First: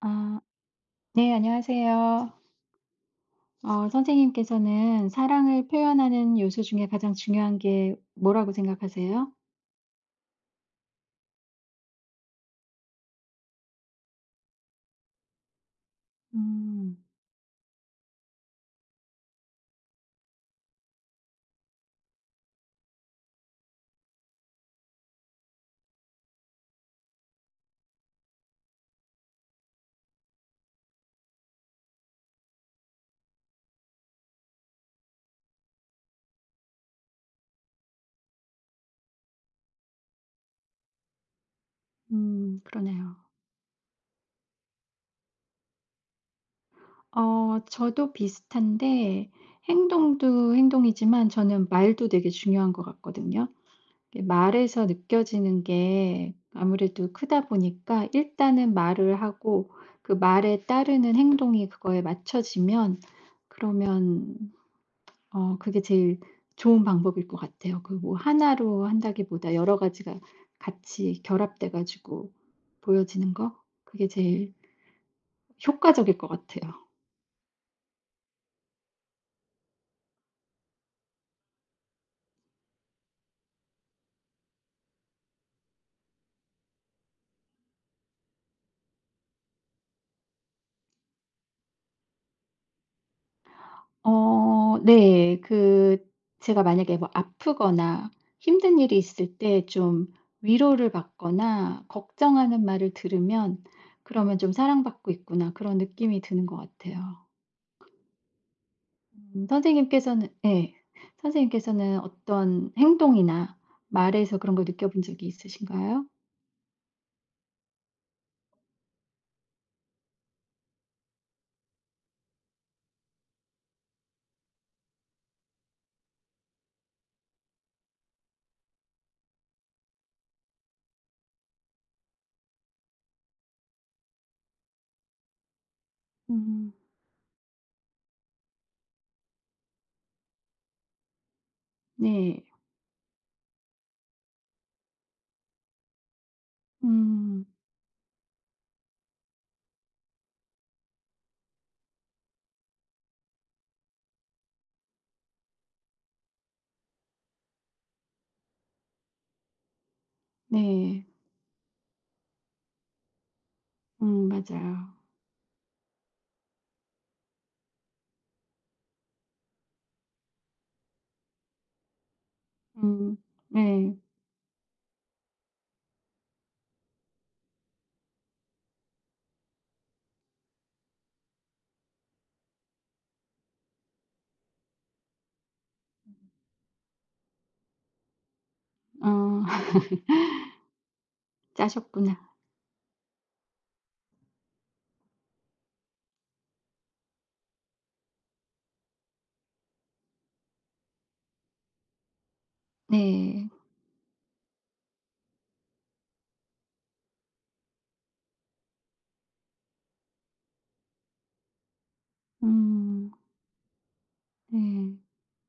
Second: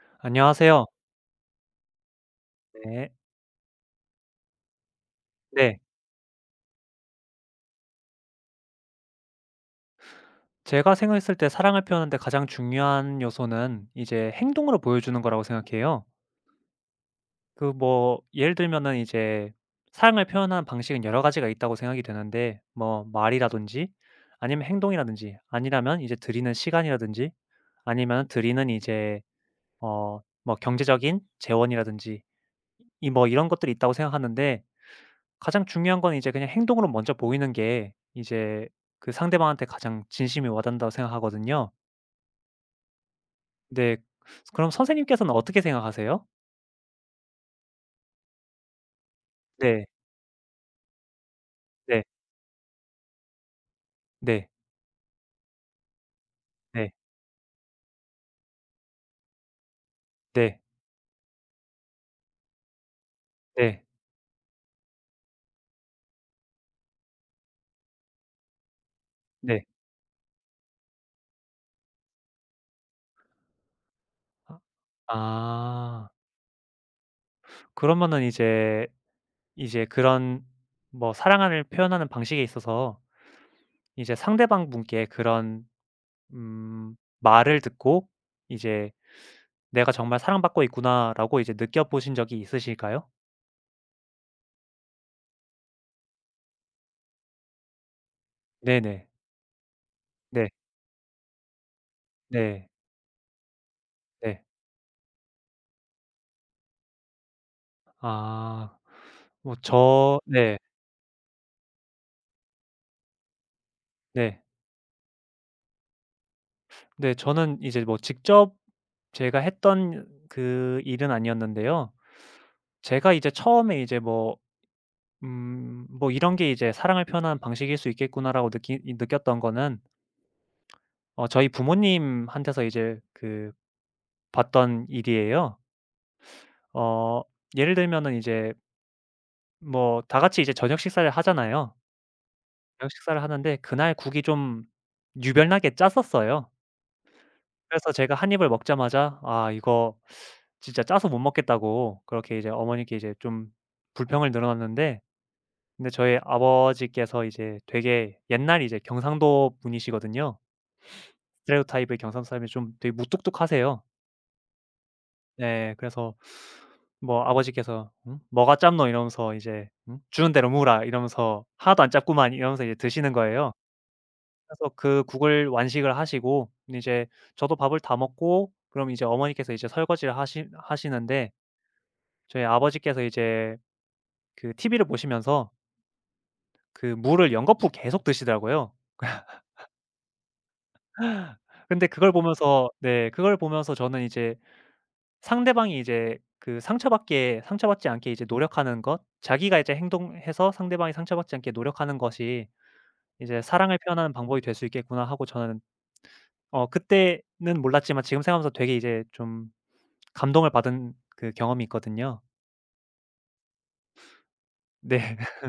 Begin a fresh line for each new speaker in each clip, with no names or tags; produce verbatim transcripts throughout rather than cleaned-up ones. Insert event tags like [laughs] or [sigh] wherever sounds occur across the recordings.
아
안녕하세요.
네 안녕하세요.
네.
어 선생님께서는 사랑을
네.
표현하는 요소 중에 가장 중요한 게 뭐라고 생각하세요?
제가 생각했을 때 사랑을 표현하는데 가장 중요한 요소는 이제 행동으로 보여주는 거라고 생각해요.
음.
그 뭐 예를 들면은 이제 사랑을 표현하는 방식은 여러 가지가 있다고 생각이 되는데 뭐 말이라든지 아니면 행동이라든지 아니라면 이제 드리는 시간이라든지 아니면 드리는 이제 어 뭐 경제적인 재원이라든지 이 뭐 이런 것들이 있다고 생각하는데 가장 중요한 건 이제 그냥 행동으로 먼저 보이는 게 이제 그 상대방한테 가장 진심이 와닿는다고 생각하거든요.
음 그러네요.
네. 그럼 선생님께서는 어떻게 생각하세요?
어 저도 비슷한데
네.
행동도 행동이지만 저는
네.
말도 되게 중요한 것 같거든요. 이게
네.
말에서 느껴지는 게
네.
아무래도 크다 보니까 일단은 말을 하고 그
네.
말에 따르는 행동이 그거에 맞춰지면
네.
그러면 어 그게 제일 좋은 방법일 것 같아요. 그 뭐 하나로 한다기보다
네.
여러 가지가 같이 결합돼 가지고 보여지는 거 그게 제일
아, 아.
효과적일 것 같아요.
그러면은 이제 이제 그런 뭐 사랑을 표현하는 방식에 있어서 이제 상대방 분께 그런 음 말을 듣고 이제 '내가 정말 사랑받고 있구나.'라고 이제 느껴보신 적이 있으실까요?
어 네. 그 제가 만약에 뭐 아프거나 힘든 일이
네네.
있을 때 좀
네.
위로를 받거나 걱정하는
네.
말을 들으면 그러면
네.
좀 '사랑받고 있구나.' 그런 느낌이 드는 것 같아요.
아.
음
뭐 저
선생님께서는
네.
예. 선생님께서는 어떤 행동이나 말에서
네.
그런 걸 느껴본 적이 있으신가요?
네 저는 이제 뭐 직접 제가 했던 그 일은 아니었는데요. 제가 이제 처음에 이제 뭐 음 뭐 '이런 게 이제 사랑을 표현하는 방식일 수 있겠구나.'라고 느끼 이 느꼈던 거는 어 저희 부모님한테서 이제 그 봤던 일이에요.
음.
어 예를 들면은 이제 뭐 다 같이 이제 저녁 식사를 하잖아요.
네.
저녁 식사를 하는데 그날 국이 좀 유별나게 짰었어요.
음.
그래서 제가 한 입을 먹자마자 "아, 이거 진짜 짜서 못 먹겠다."고 그렇게 이제 어머니께 이제 좀 불평을 늘어놨는데, 근데 저희 아버지께서 이제 되게 옛날 이제 경상도 분이시거든요.
네.
스테레오타입의 경상도 사람이 좀 되게 무뚝뚝하세요.
음 맞아요.
네. 그래서 뭐 아버지께서 "응? 뭐가 짭노?" 이러면서 이제 "응? 주는 대로 무라." 이러면서 "하나도 안 짭구만." 이러면서 이제 드시는
음
거예요.
네.
그래서 그 국을 완식을 하시고 이제 저도 밥을 다 먹고 그럼 이제 어머니께서 이제 설거지를 하시 하시는데 저희 아버지께서 이제 그 티비를 보시면서 그 물을 연거푸 계속 드시더라고요.
어 [laughs]
근데 그걸
짜셨구나.
보면서, 네, 그걸 보면서 저는 이제 상대방이 이제 그 상처받게 상처받지 않게 이제 노력하는 것, 자기가 이제 행동해서 상대방이 상처받지 않게 노력하는 것이 이제
네.
'사랑을 표현하는 방법이 될 수 있겠구나.' 하고, 저는 어 그때는 몰랐지만 지금 생각하면서 되게 이제 좀 감동을 받은 그 경험이 있거든요.
음 네.
네. [laughs]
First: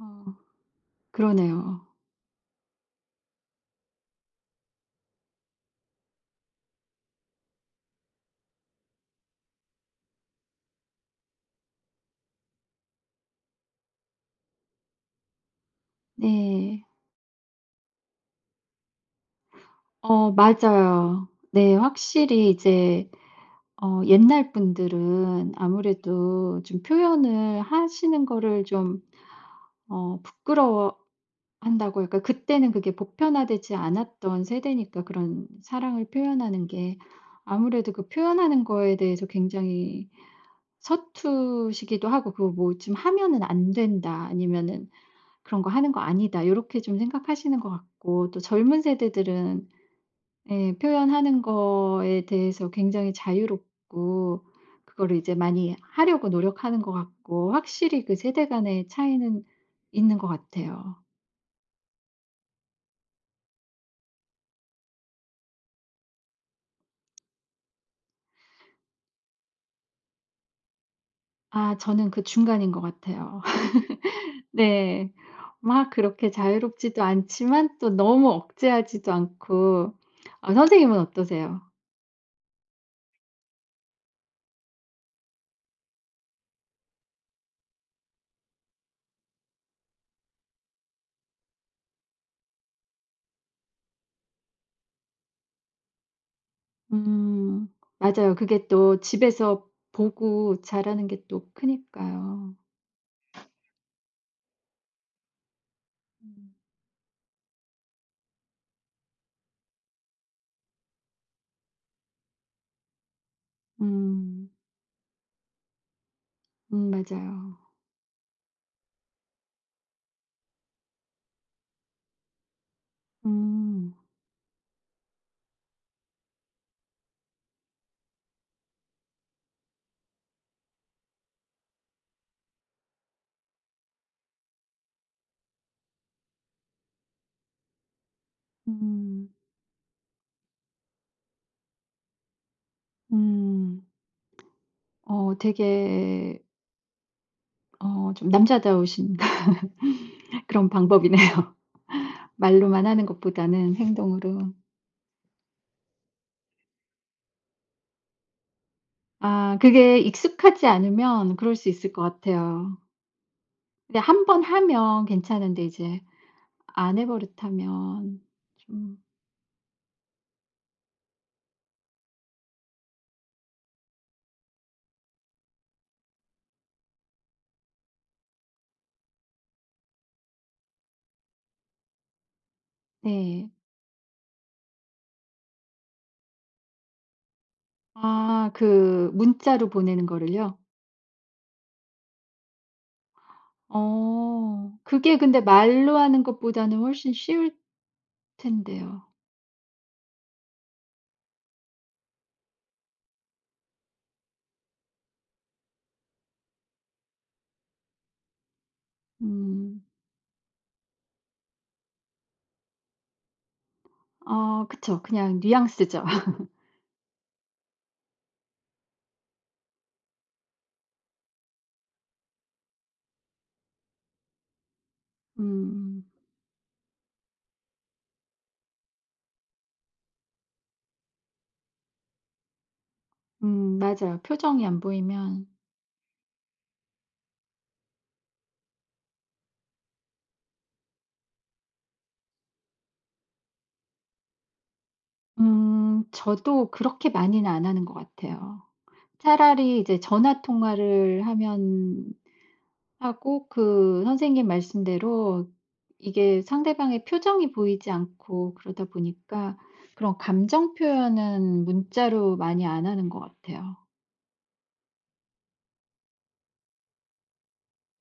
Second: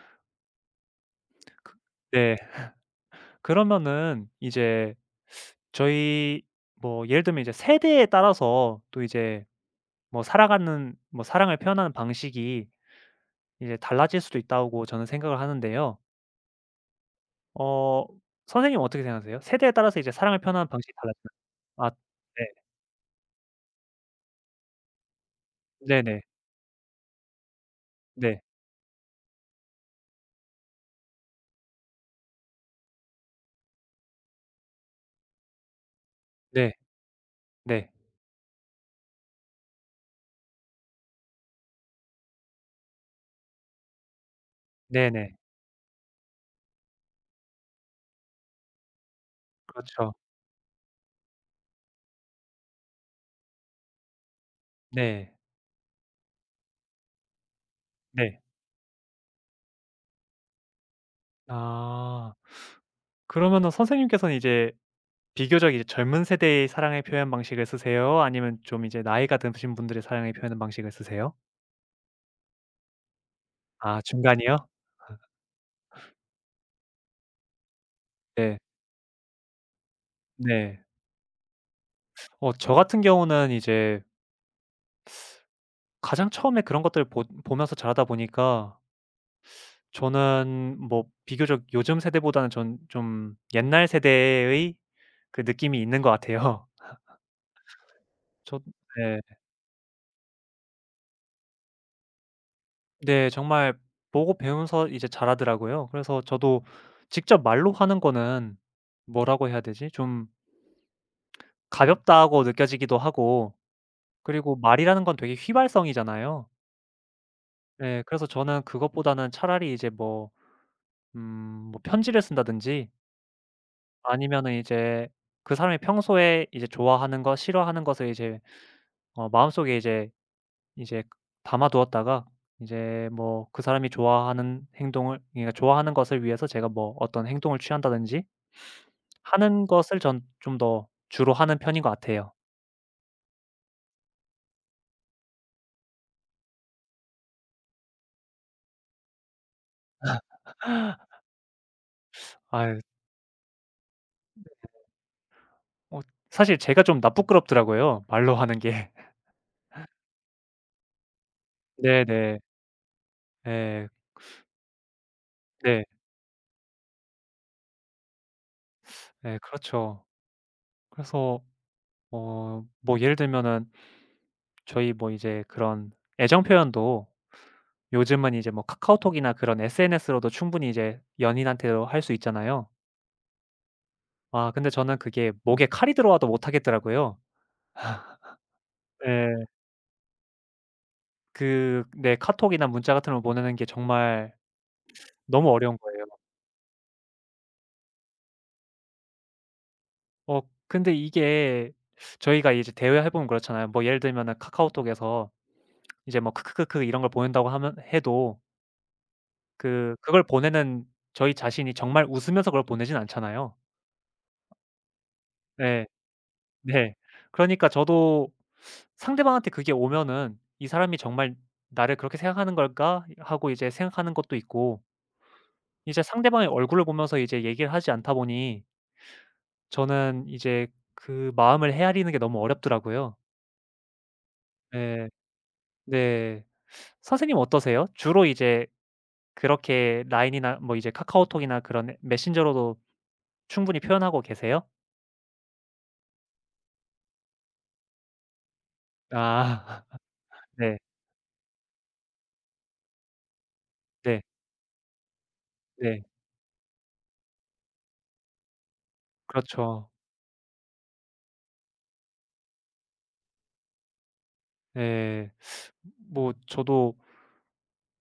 어 그러네요.
네. 그러면은 이제 저희 뭐 예를 들면 이제 세대에 따라서 또 이제 뭐 살아가는 뭐 사랑을 표현하는 방식이 이제 달라질 수도 있다고 저는 생각을 하는데요.
네.
어 선생님은 어떻게 생각하세요? 세대에 따라서 이제
어
사랑을 표현하는 방식이
맞아요.
달라지나요?
네.
아
확실히
네.
이제 어 옛날 분들은
네네.
아무래도 좀 표현을 하시는
네.
거를 좀 어 부끄러워 한다고 약간 그때는 그게 보편화되지 않았던 세대니까 그런 사랑을 표현하는
네.
게
네.
아무래도 그 표현하는 거에 대해서 굉장히 서투시기도 하고 그거 뭐 좀 하면은 안 된다 아니면은
네네.
그런 거 하는 거 아니다 요렇게 좀 생각하시는 것 같고 또 젊은 세대들은
그렇죠.
예 표현하는 거에 대해서 굉장히 자유롭고 그거를
네.
이제 많이 하려고 노력하는 것 같고 확실히 그
네.
세대 간의 차이는 있는 것 같아요.
아. 그러면은 선생님께서는 이제 비교적 이제 젊은 세대의 사랑의 표현 방식을 쓰세요? 아니면 좀 이제 나이가 드신 분들의 사랑의 표현 방식을 쓰세요?
아 저는 그 중간인 것 같아요.
아,
[laughs]
중간이요?
네. 막 그렇게 자유롭지도 않지만 또 너무
네.
억제하지도 않고. 아
네.
선생님은 어떠세요?
어 저 같은 경우는 이제 가장 처음에 그런 것들을 보 보면서 자라다 보니까 저는 뭐 비교적 요즘 세대보다는 전 좀 옛날 세대의 그 느낌이 있는 것 같아요. [laughs]
음. 맞아요.
저
그게 또
네.
집에서 보고 자라는 게 또 크니까요.
네, 정말 보고 배우면서 이제 자라더라고요. 그래서
음.
저도 직접 말로 하는 거는 뭐라고 해야 되지? 좀 가볍다고 느껴지기도 하고,
음.
그리고 말이라는 건 되게 휘발성이잖아요.
음 맞아요.
예. 그래서 저는 그것보다는 차라리 이제 뭐 음 뭐 편지를 쓴다든지
음.
아니면은 이제 그 사람이 평소에 이제 좋아하는 것, 싫어하는 것을 이제 어 마음속에 이제 이제 담아 두었다가 이제 뭐 그 사람이 좋아하는 행동을, 그러니까 좋아하는 것을 위해서 제가 뭐 어떤 행동을 취한다든지
음.
하는 것을 전 좀 더 주로 하는 편인 것 같아요.
음. 어 되게 어 좀 남자다우신 [laughs] 그런 방법이네요. [laughs]
아유.
말로만 하는 것보다는 행동으로.
어 사실 제가 좀 나 부끄럽더라고요, 말로 하는 게.
아 그게 익숙하지 않으면 그럴 수 있을 것
네네.
같아요.
예.
근데 한 번 하면 괜찮은데
네.
이제 안 해 버릇하면 좀
예, 그렇죠. 그래서 어 뭐 예를 들면은 저희 뭐 이제 그런 애정 표현도 요즘은 이제 뭐 카카오톡이나 그런 에스엔에스로도 충분히 이제 연인한테도 할 수 있잖아요.
네.
아, 근데 저는 그게 목에 칼이 들어와도 못 하겠더라고요.
아
[laughs]
그
예.
문자로 보내는 거를요?
그 네 카톡이나 문자 같은 걸 보내는 게 정말
어. 그게 근데
너무 어려운
말로
거예요.
하는 것보다는 훨씬 쉬울 텐데요.
어 근데 이게 저희가 이제 대화해 보면 그렇잖아요. 뭐 예를 들면은 카카오톡에서 이제 뭐 "크크크크." 이런 걸 보낸다고 하면 해도
음.
그 그걸 보내는 저희 자신이 정말 웃으면서 그걸 보내진 않잖아요.
어 그쵸. 그냥
네.
뉘앙스죠. [laughs]
네. 그러니까 저도 상대방한테 그게 오면은 '이 사람이 정말 나를 그렇게 생각하는 걸까?' 하고 이제 생각하는 것도 있고, 이제
음.
상대방의 얼굴을 보면서 이제 얘기를 하지 않다 보니 저는 이제 그 마음을 헤아리는 게 너무 어렵더라고요.
음 맞아요. 표정이 안
네.
보이면
네. 선생님 어떠세요? 주로 이제 그렇게 라인이나 뭐 이제 카카오톡이나 그런 메신저로도 충분히 표현하고 계세요?
음 저도 그렇게 많이는 안 하는 것 같아요. 차라리
아.
이제 전화
[laughs] 네.
통화를 하면 하고 그
네.
선생님 말씀대로
네.
이게 상대방의 표정이 보이지 않고 그러다 보니까
그렇죠.
그런 감정 표현은 문자로 많이 안 하는 것 같아요.
예. 뭐 저도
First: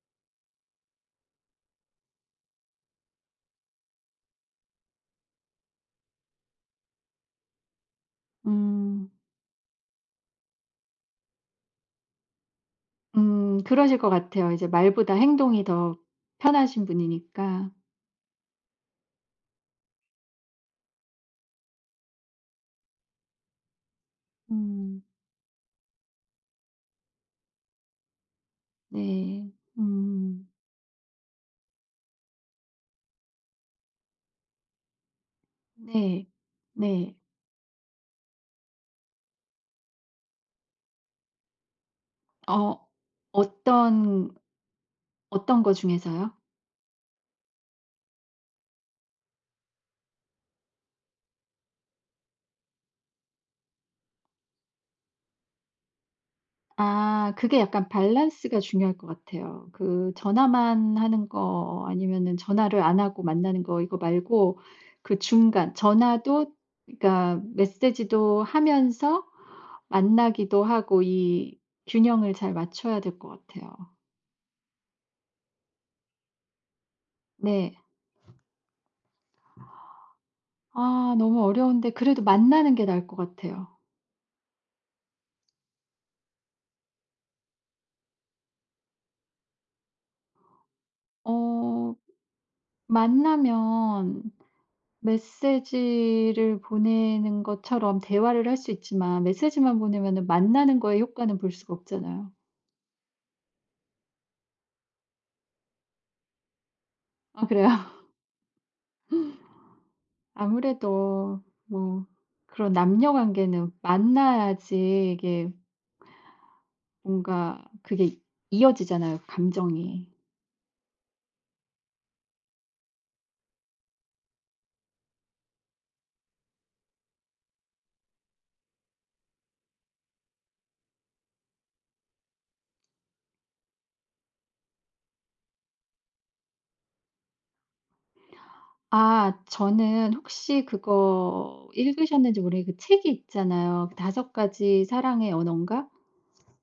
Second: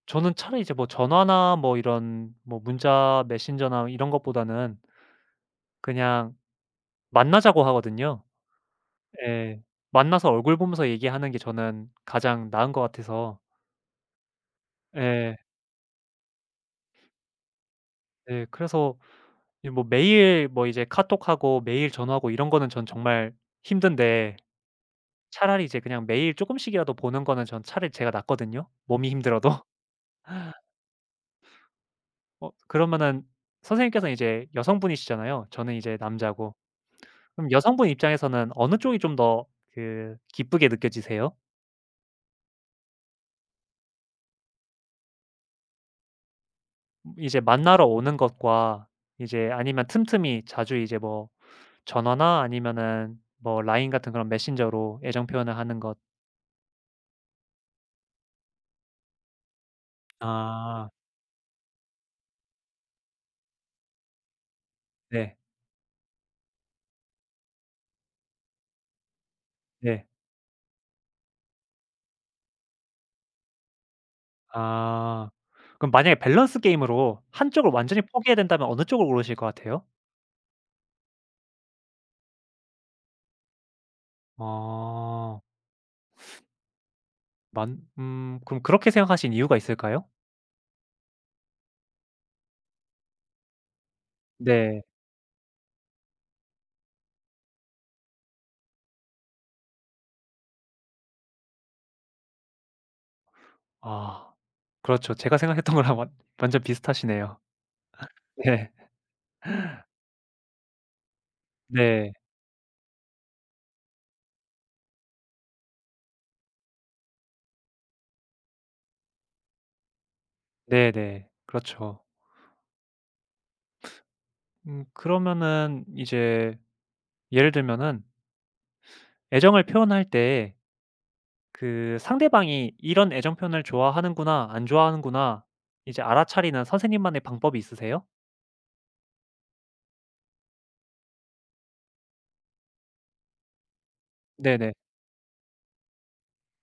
저는 차라리 이제 뭐 전화나 뭐 이런 뭐 문자 메신저나 이런 것보다는 그냥 만나자고 하거든요.
음.
예. 만나서 얼굴 보면서 얘기하는 게 저는 가장 나은 것 같아서.
음 그러실 것 같아요. 이제 말보다
예.
행동이 더 편하신 분이니까.
예. 그래서 이 뭐 매일 뭐 이제 카톡하고 매일 전화하고 이런 거는 전 정말 힘든데,
음.
차라리 이제 그냥 매일 쪼끔씩이라도 보는 거는 전 차라리 제가 낫거든요, 몸이
네.
힘들어도.
음.
어 그러면은 선생님께서는 이제 여성분이시잖아요. 저는 이제
네.
남자고.
네.
그럼 여성분 입장에서는 어느 쪽이 좀 더 그 기쁘게 느껴지세요?
어. 어떤 어떤 거 중에서요?
이제 만나러 오는 것과 이제 아니면 틈틈이 자주 이제 뭐 전화나 아니면은 뭐 라인 같은 그런 메신저로 애정 표현을 하는 것.
아 그게 약간 밸런스가 중요할 것 같아요. 그
아
전화만 하는 거 아니면은 전화를 안 하고 만나는 거 이거 말고 그
네.
중간 전화도 그러니까 메시지도 하면서
네.
만나기도 하고 이 균형을 잘 맞춰야 될 것 같아요.
아. 그럼 만약에 밸런스 게임으로 한쪽을
네.
완전히 포기해야 된다면 어느 쪽을 고르실 것 같아요?
아 너무 어려운데 그래도 만나는 게 나을 것 같아요.
아. 만 음 그럼 그렇게 생각하신 이유가 있을까요?
어 만나면
네.
메시지를 보내는 것처럼 대화를 할 수 있지만 메시지만 보내면은 만나는 거에 효과는 볼 수가 없잖아요.
아. 그렇죠. 제가 생각했던 거랑 완 완전 비슷하시네요.
아 그래요? [laughs]
네.
아무래도 뭐
네.
그런 남녀 관계는 만나야지 이게 뭔가 그게 이어지잖아요, 감정이.
네네. 그렇죠. 음 그러면은 이제 예를 들면은 애정을 표현할 때 그 상대방이 '이런 애정 표현을 좋아하는구나. 안 좋아하는구나.' 이제 알아차리는 선생님만의 방법이 있으세요?
아 저는 혹시 그거 읽으셨는지 모르겠는데 그 책이 있잖아요. 그섯
네네.
가지 사랑의 언어인가?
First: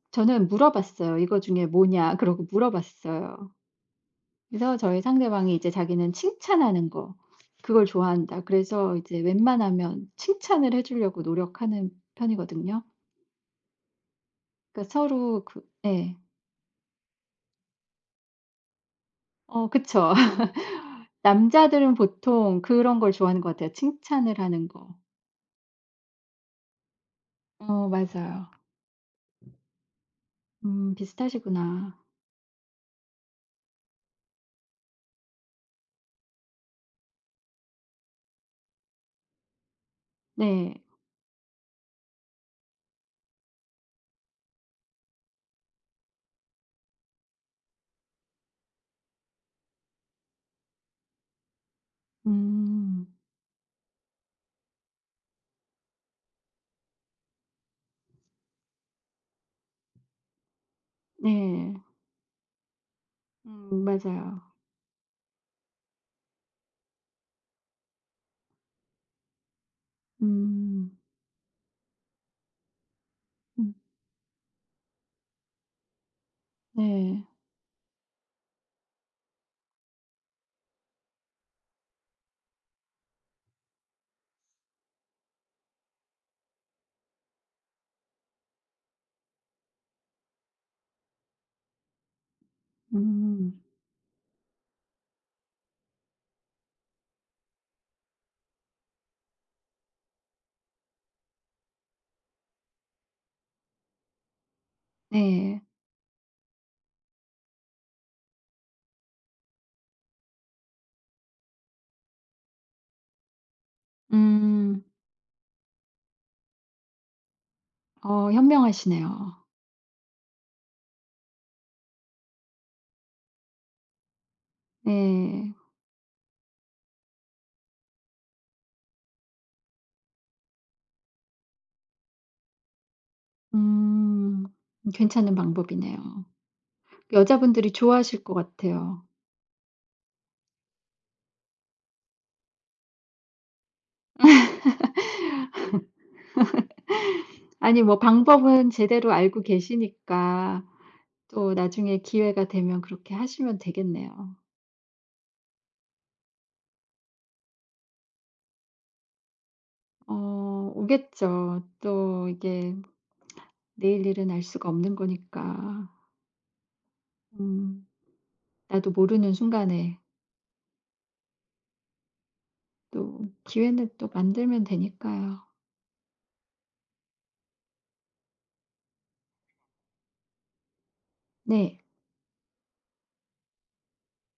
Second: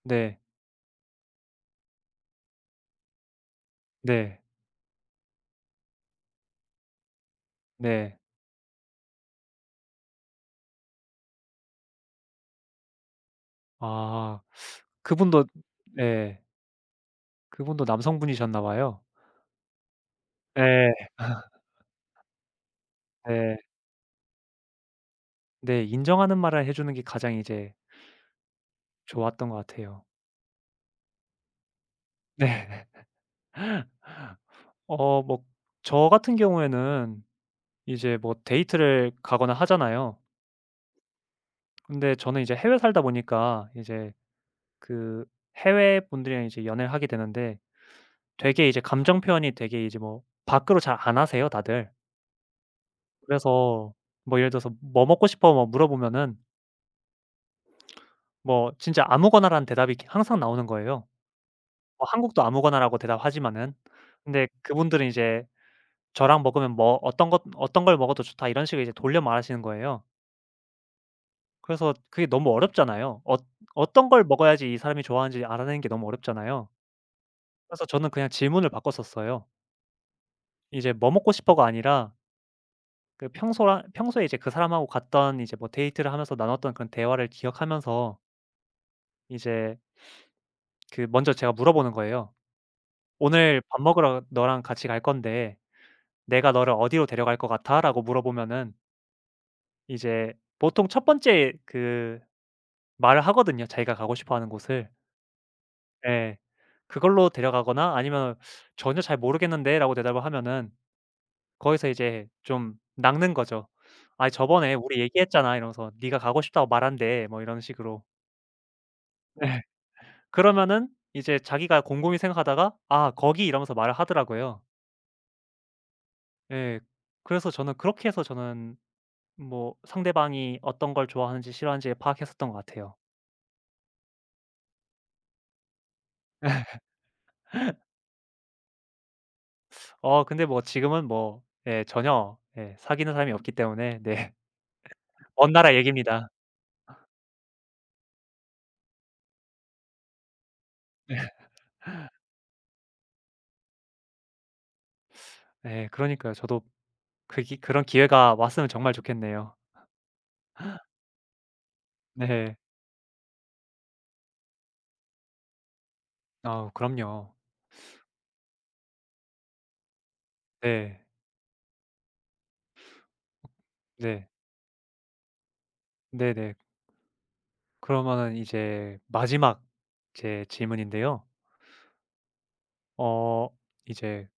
네.
저는 물어봤어요. "이거 중에 뭐냐?" 그러고 물어봤어요.
네.
그래서 저희 상대방이 이제 자기는 칭찬하는 거 그걸
네.
좋아한다. 그래서 이제 웬만하면 칭찬을 해 주려고 노력하는 편이거든요.
아.
그러니까
그분도
서로 그 예.
네. 그분도 남성분이셨나 봐요.
어 그쵸.
예.
[laughs] 남자들은 보통 그런 걸 좋아하는 것
네.
같아요. 칭찬을 하는 거.
네. 인정하는 말을 해 주는 게 가장 이제
어 맞아요.
좋았던 것 같아요.
음 비슷하시구나.
네. 어 뭐 저 같은 경우에는 이제 뭐 데이트를 가거나 하잖아요.
네.
근데 저는 이제 해외 살다 보니까 이제 그 해외 분들이랑 이제 연애를 하게 되는데 되게 이제 감정 표현이 되게 이제 뭐 밖으로 잘 안 하세요 다들.
음.
그래서 뭐 예를 들어서 "뭐 먹고 싶어?" 뭐 물어보면은 뭐 진짜 아무거나라는 대답이 기 항상 나오는 거예요.
네.
뭐 한국도 아무거나라고 대답하지만은.
음 맞아요.
근데 그분들은 이제 "저랑 먹으면 뭐 어떤 것 어떤 걸 먹어도 좋다." 이런 식으로 이제 돌려 말하시는 거예요.
음.
그래서 그게 너무 어렵잖아요. 어
음
어떤 걸 먹어야지 이 사람이 좋아하는지 알아내는 게 너무 어렵잖아요.
네.
그래서 저는 그냥 질문을 바꿨었어요. 이제 "뭐 먹고 싶어?"가 아니라 그 평소라 평소에 이제 그 사람하고 갔던 이제 뭐 데이트를 하면서 나눴던 그런 대화를 기억하면서 이제 그 먼저 제가 물어보는 거예요.
음.
"오늘 밥 먹으러 너랑 같이 갈 건데 내가 너를 어디로 데려갈 것 같아?"라고 물어보면은 이제 보통 첫 번째 그 말을 하거든요, 자기가 가고 싶어 하는 곳을.
네.
네. 그걸로 데려가거나 아니면 "전혀 잘 모르겠는데."라고 대답을 하면은 거기서 이제 좀 낚는 거죠. "아이, 저번에
음.
우리 얘기했잖아." 이러면서 "네가 가고 싶다고 말한대." 뭐 이런 식으로.
어 현명하시네요.
네. 그러면은 이제 자기가 곰곰이 생각하다가 "아, 거기." 이러면서 말을 하더라고요.
네.
예. 그래서 저는 그렇게 해서 저는 뭐 상대방이 어떤 걸 좋아하는지 싫어하는지 파악했었던 것 같아요.
음. 괜찮은 방법이네요. 여자분들이 좋아하실 것 같아요.
어 근데 뭐 지금은 뭐 예 전혀 예 사귀는 사람이 없기 때문에. 네. [laughs] 먼 나라 얘기입니다.
아니 뭐 방법은 제대로 알고 계시니까 또 나중에 기회가 되면 그렇게 하시면 되겠네요.
예. 그러니까요. 저도 그기 그런 기회가 왔으면 정말 좋겠네요.
어 오겠죠. 또
네.
이게 내일 일은 알 수가 없는 거니까.
아 그럼요.
음. 나도 모르는 순간에
네.
또 기회는 또
네.
만들면 되니까요.
네네. 그러면은 이제 마지막 제 질문인데요.
네.
어 이제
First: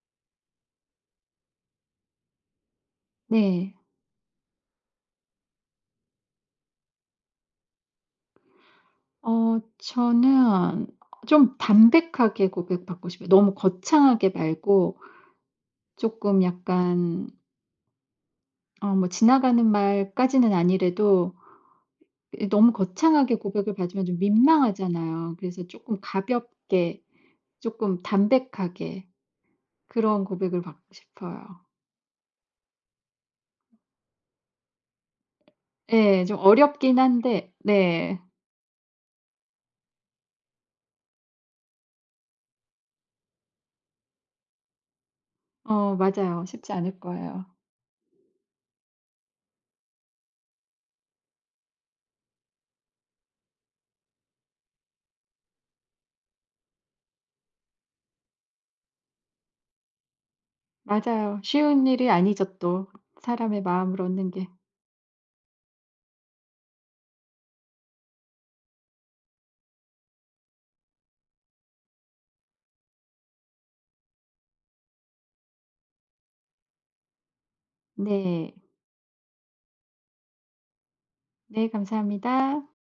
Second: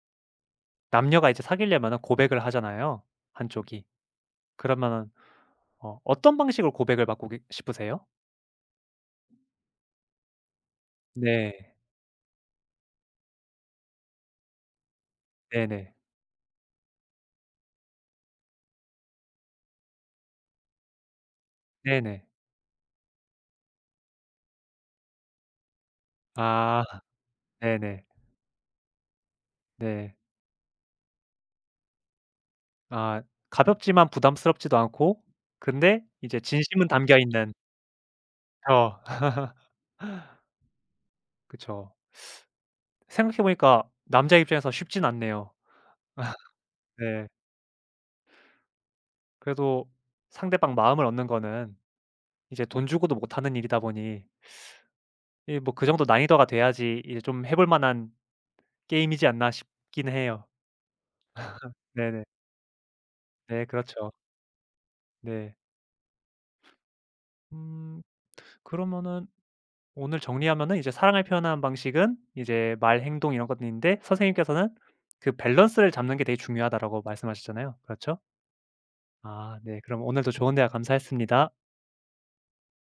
남녀가 이제 사귀려면은 고백을 하잖아요,
네.
한쪽이. 그러면은 어 어떤 방식으로 고백을 받고 계 싶으세요?
어 저는
네.
좀 담백하게 고백받고 싶어요. 너무 거창하게 말고
네네.
조금 약간 어 뭐 지나가는 말까지는 아니래도
네네.
이 너무 거창하게 고백을 받으면 좀 민망하잖아요. 그래서 쪼끔
아
가볍게 쪼끔
네네.
담백하게
네.
그런 고백을 받고 싶어요.
아, 가볍지만 부담스럽지도 않고 근데
예. 좀
이제 진심은
어렵긴
담겨 있는.
한데 네.
그쵸. 그쵸. 생각해 보니까 남자 입장에서 쉽진 않네요.
어 맞아요.
[laughs]
쉽지 않을
네.
거예요.
그래도 상대방 마음을 얻는 거는 이제 돈 주고도 못 하는 일이다 보니 뭐 그 정도 난이도가 돼야지 이제 좀 해볼 만한 게임이지 않나 싶긴 해요.
맞아요. 쉬운 일이
네네.
아니죠 또 사람의
네
마음을
그렇죠.
얻는 게.
네. 음 그러면은 오늘 정리하면은 이제 사랑을 표현하는 방식은 이제 말, 행동 이런 것들인데 선생님께서는 그 밸런스를 잡는 게 되게 중요하다라고 말씀하셨잖아요. 그렇죠?
네.
아 네. 그럼 오늘도 좋은 대화 감사했습니다.
네 감사합니다.